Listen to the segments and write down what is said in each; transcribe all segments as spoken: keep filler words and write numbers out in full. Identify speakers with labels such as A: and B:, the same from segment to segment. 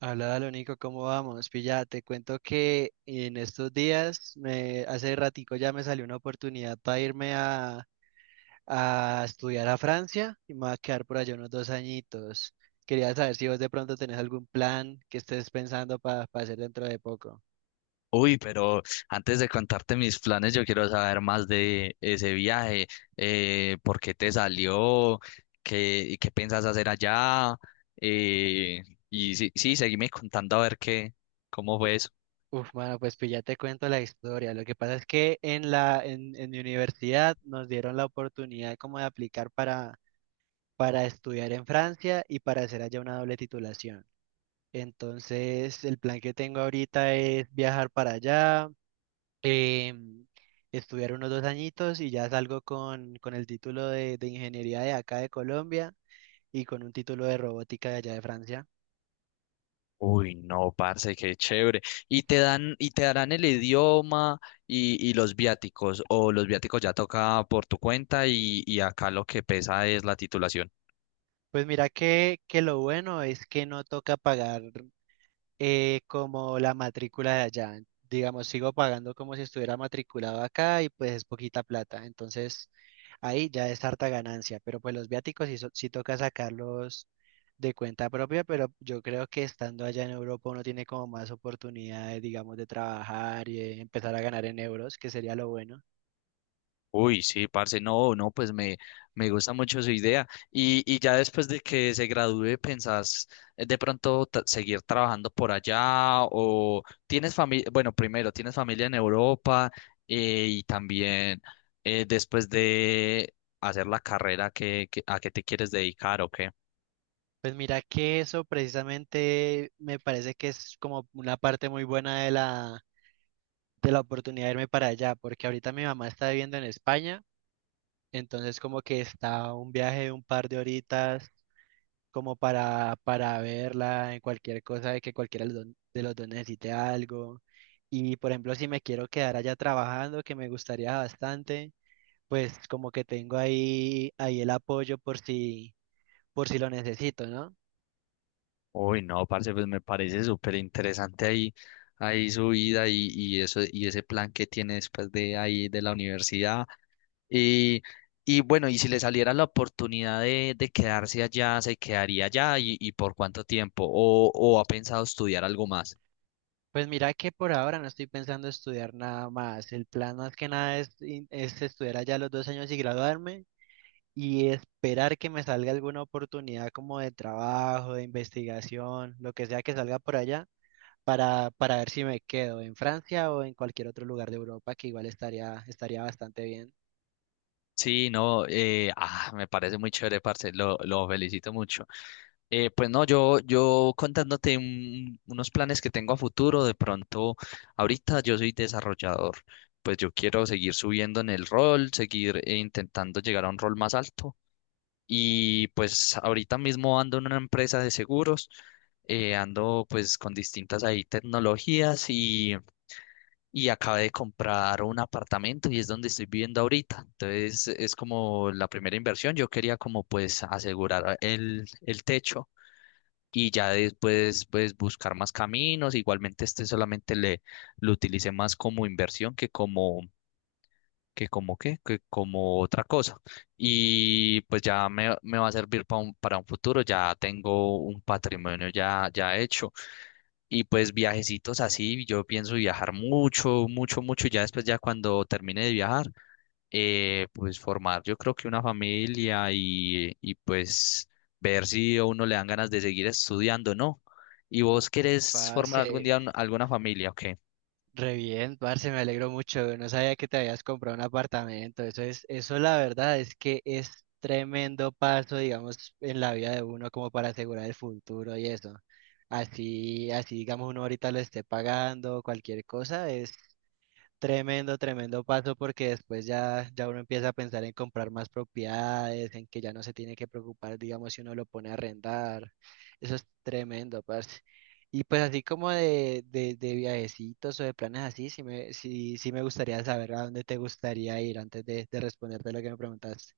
A: Hola, Nico, ¿cómo vamos? Pilla, te cuento que en estos días, me, hace ratico ya me salió una oportunidad para irme a, a estudiar a Francia y me voy a quedar por allá unos dos añitos. Quería saber si vos de pronto tenés algún plan que estés pensando para hacer dentro de poco.
B: Uy, pero antes de contarte mis planes, yo quiero saber más de ese viaje. Eh, ¿por qué te salió? ¿Qué, qué piensas hacer allá? Eh, y sí, sí, seguime contando a ver qué, cómo fue eso.
A: Uf, mano, pues, pues ya te cuento la historia. Lo que pasa es que en la, en, en mi universidad nos dieron la oportunidad como de aplicar para, para estudiar en Francia y para hacer allá una doble titulación. Entonces, el plan que tengo ahorita es viajar para allá, em, estudiar unos dos añitos y ya salgo con, con el título de, de ingeniería de acá de Colombia y con un título de robótica de allá de Francia.
B: Uy, no, parce, qué chévere. ¿Y te dan, y te darán el idioma y, y los viáticos? ¿O los viáticos ya toca por tu cuenta y, y acá lo que pesa es la titulación?
A: Pues mira que, que lo bueno es que no toca pagar, eh, como la matrícula de allá. Digamos, sigo pagando como si estuviera matriculado acá y pues es poquita plata. Entonces ahí ya es harta ganancia, pero pues los viáticos sí, so- sí toca sacarlos de cuenta propia, pero yo creo que estando allá en Europa uno tiene como más oportunidades, digamos, de trabajar y eh, empezar a ganar en euros, que sería lo bueno.
B: Uy, sí, parce, no, no, pues me, me gusta mucho su idea. Y, y ya después de que se gradúe, ¿pensás eh, de pronto ta- seguir trabajando por allá? ¿O tienes familia? Bueno, primero, ¿tienes familia en Europa? Eh, y también, eh, después de hacer la carrera, ¿qué, qué- a qué te quieres dedicar o qué?
A: Pues mira que eso precisamente me parece que es como una parte muy buena de la, de la oportunidad de irme para allá, porque ahorita mi mamá está viviendo en España. Entonces como que está un viaje de un par de horitas como para, para verla en cualquier cosa de que cualquiera de los dos de los dos necesite algo. Y por ejemplo, si me quiero quedar allá trabajando, que me gustaría bastante, pues como que tengo ahí, ahí el apoyo por si, por si lo necesito, ¿no?
B: Uy, no, parce, pues me parece súper interesante ahí, ahí su vida y, y eso, y ese plan que tiene después de ahí de la universidad. Y, y bueno, y si le saliera la oportunidad de, de quedarse allá, ¿se quedaría allá y, y por cuánto tiempo? ¿O, o ha pensado estudiar algo más?
A: Pues mira que por ahora no estoy pensando estudiar nada más. El plan más que nada es, in- es estudiar allá los dos años y graduarme y esperar que me salga alguna oportunidad como de trabajo, de investigación, lo que sea que salga por allá, para, para ver si me quedo en Francia o en cualquier otro lugar de Europa, que igual estaría, estaría bastante bien.
B: Sí, no, eh, ah, me parece muy chévere, parce, lo, lo felicito mucho. Eh, pues no, yo, yo contándote un- unos planes que tengo a futuro, de pronto, ahorita yo soy desarrollador. Pues yo quiero seguir subiendo en el rol, seguir eh, intentando llegar a un rol más alto. Y pues ahorita mismo ando en una empresa de seguros. Eh, ando pues con distintas ahí tecnologías y, y acabé de comprar un apartamento y es donde estoy viviendo ahorita. Entonces es como la primera inversión. Yo quería como pues asegurar el, el techo y ya después pues buscar más caminos. Igualmente este solamente le lo utilicé más como inversión que como que como qué, que como otra cosa. Y pues ya me, me va a servir pa un- para un futuro, ya tengo un patrimonio ya, ya hecho. Y pues viajecitos así, yo pienso viajar mucho, mucho, mucho. Ya después, ya cuando termine de viajar, eh, pues formar yo creo que una familia y, y pues ver si a uno le dan ganas de seguir estudiando, ¿no? ¿Y
A: Uh,
B: vos querés
A: Parce,
B: formar algún día un- alguna familia? Ok.
A: re bien, parce, me alegro mucho. No sabía que te habías comprado un apartamento. Eso es, eso, la verdad, es que es tremendo paso, digamos, en la vida de uno como para asegurar el futuro y eso. Así, así, digamos, uno ahorita lo esté pagando, cualquier cosa, es tremendo, tremendo paso porque después ya, ya uno empieza a pensar en comprar más propiedades, en que ya no se tiene que preocupar, digamos, si uno lo pone a arrendar. Eso es tremendo, parce. Y pues así como de, de, de viajecitos o de planes así, sí me, sí, sí me gustaría saber a dónde te gustaría ir antes de, de responderte lo que me preguntaste.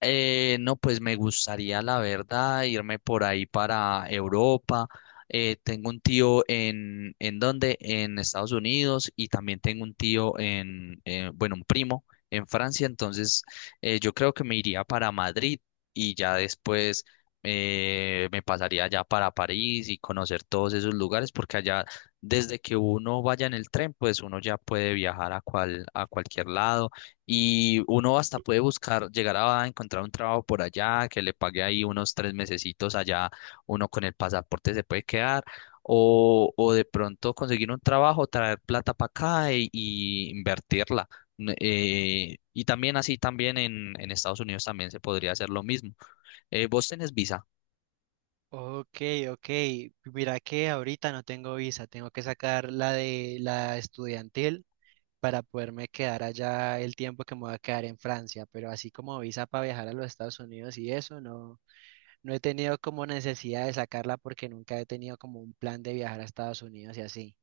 B: Eh, no, pues me gustaría, la verdad, irme por ahí para Europa. Eh, tengo un tío en, ¿en dónde? En Estados Unidos. Y también tengo un tío en, eh, bueno, un primo en Francia. Entonces, eh, yo creo que me iría para Madrid y ya después, eh, me pasaría ya para París y conocer todos esos lugares, porque allá, desde que uno vaya en el tren, pues uno ya puede viajar a cual, a cualquier lado y uno hasta puede buscar, llegar a encontrar un trabajo por allá, que le pague ahí unos tres mesecitos allá, uno con el pasaporte se puede quedar, o, o de pronto conseguir un trabajo, traer plata para acá y, y invertirla. N- eh, y también así, también en, en Estados Unidos también se podría hacer lo mismo. Eh, ¿vos tenés visa?
A: Ok, ok. Mira que ahorita no tengo visa, tengo que sacar la de la estudiantil para poderme quedar allá el tiempo que me voy a quedar en Francia, pero así como visa para viajar a los Estados Unidos y eso, no, no he tenido como necesidad de sacarla porque nunca he tenido como un plan de viajar a Estados Unidos y así.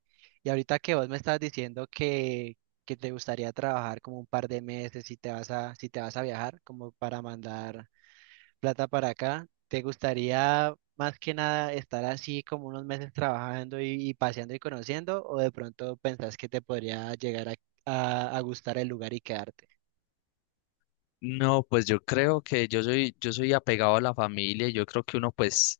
A: Y ahorita que vos me estás diciendo que, que te gustaría trabajar como un par de meses si te vas a, si te vas a viajar, como para mandar plata para acá, ¿te gustaría más que nada estar así como unos meses trabajando y, y paseando y conociendo? ¿O de pronto pensás que te podría llegar a, a- a gustar el lugar y quedarte?
B: No, pues yo creo que yo soy, yo soy apegado a la familia y yo creo que uno pues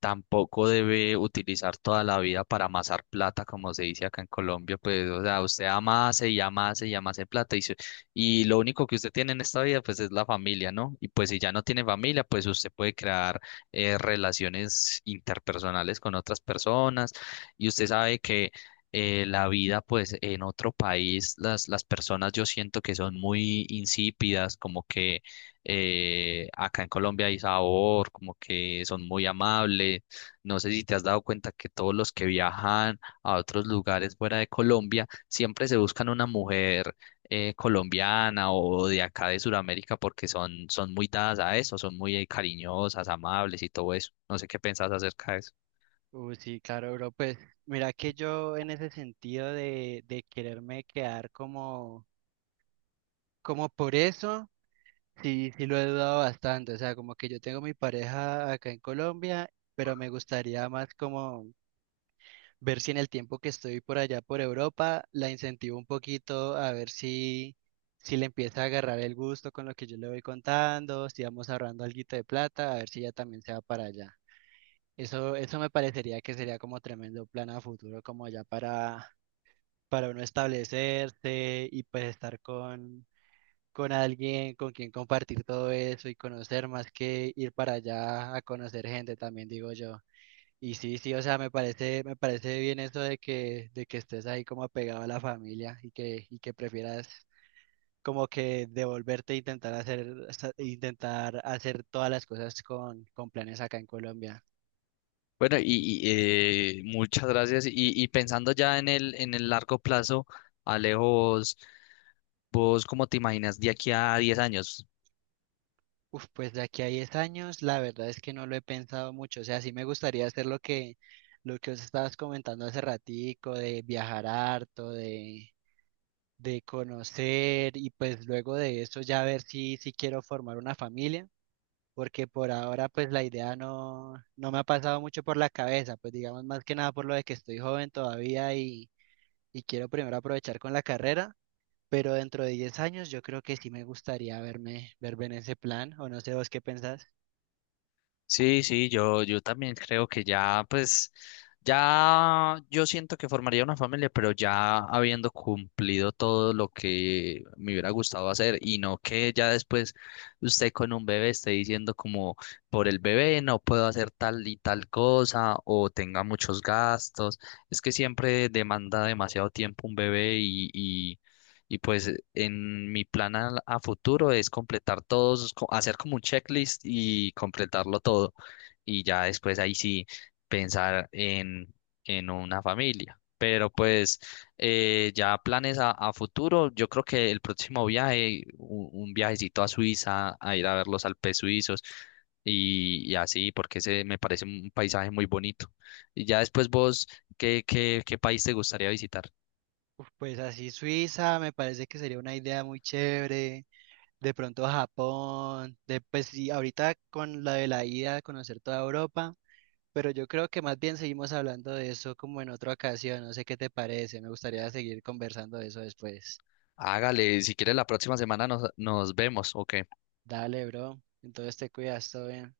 B: tampoco debe utilizar toda la vida para amasar plata, como se dice acá en Colombia. Pues, o sea, usted amase y amase y amase plata y, se- y lo único que usted tiene en esta vida pues es la familia, ¿no? Y pues si ya no tiene familia, pues usted puede crear eh, relaciones interpersonales con otras personas. Y usted sabe que, eh, la vida, pues en otro país, las, las personas yo siento que son muy insípidas, como que, eh, acá en Colombia hay sabor, como que son muy amables. No sé si te has dado cuenta que todos los que viajan a otros lugares fuera de Colombia siempre se buscan una mujer, eh, colombiana o de acá de Sudamérica, porque son, son muy dadas a eso, son muy eh, cariñosas, amables y todo eso. No sé qué pensás acerca de eso.
A: Uh, sí, claro, bro. Pues mira que yo en ese sentido de, de quererme quedar como, como por eso, sí, sí lo he dudado bastante. O sea, como que yo tengo mi pareja acá en Colombia, pero me gustaría más como ver si en el tiempo que estoy por allá por Europa la incentivo un poquito a ver si, si le empieza a agarrar el gusto con lo que yo le voy contando, si vamos ahorrando alguito de plata, a ver si ella también se va para allá. Eso, eso me parecería que sería como tremendo plan a futuro, como ya para, para uno establecerse y pues estar con, con alguien con quien compartir todo eso y conocer más que ir para allá a conocer gente también, digo yo. Y sí, sí, o sea, me parece, me parece bien eso de que, de que estés ahí como apegado a la familia y que, y que prefieras como que devolverte e intentar hacer, sa- intentar hacer todas las cosas con, con planes acá en Colombia.
B: Bueno, y, y, eh, muchas gracias. Y, y pensando ya en el, en el largo plazo, Alejo, vos, ¿cómo te imaginas de aquí a diez años?
A: Uf, pues de aquí a diez años, la verdad es que no lo he pensado mucho. O sea, sí me gustaría hacer lo que, lo que os estabas comentando hace ratico, de viajar harto, de, de conocer, y pues luego de eso ya ver si, si quiero formar una familia porque por ahora pues la idea no, no me ha pasado mucho por la cabeza, pues digamos más que nada por lo de que estoy joven todavía y, y quiero primero aprovechar con la carrera, pero dentro de diez años yo creo que sí me gustaría verme, verme en ese plan, o no sé vos qué pensás.
B: Sí, sí, yo, yo también creo que ya, pues, ya yo siento que formaría una familia, pero ya habiendo cumplido todo lo que me hubiera gustado hacer y no que ya después usted con un bebé esté diciendo como por el bebé no puedo hacer tal y tal cosa o tenga muchos gastos. Es que siempre demanda demasiado tiempo un bebé y, y pues eh, en mi plan a, a futuro es completar todos, co- hacer como un checklist y completarlo todo. Y ya después ahí sí pensar en, en una familia. Pero pues, eh, ya planes a, a futuro, yo creo que el próximo viaje, u- un, viajecito a Suiza, a ir a ver los Alpes suizos y, y así, porque se me parece un paisaje muy bonito. Y ya después vos, ¿qué, qué, qué país te gustaría visitar?
A: Uf, pues así Suiza me parece que sería una idea muy chévere, de pronto Japón, de pues sí, ahorita con la de la ida, conocer toda Europa. Pero yo creo que más bien seguimos hablando de eso como en otra ocasión. No sé qué te parece. Me gustaría seguir conversando de eso después.
B: Hágale, si quiere la próxima semana nos, nos vemos, ¿ok?
A: Dale, bro. Entonces te cuidas, todo bien.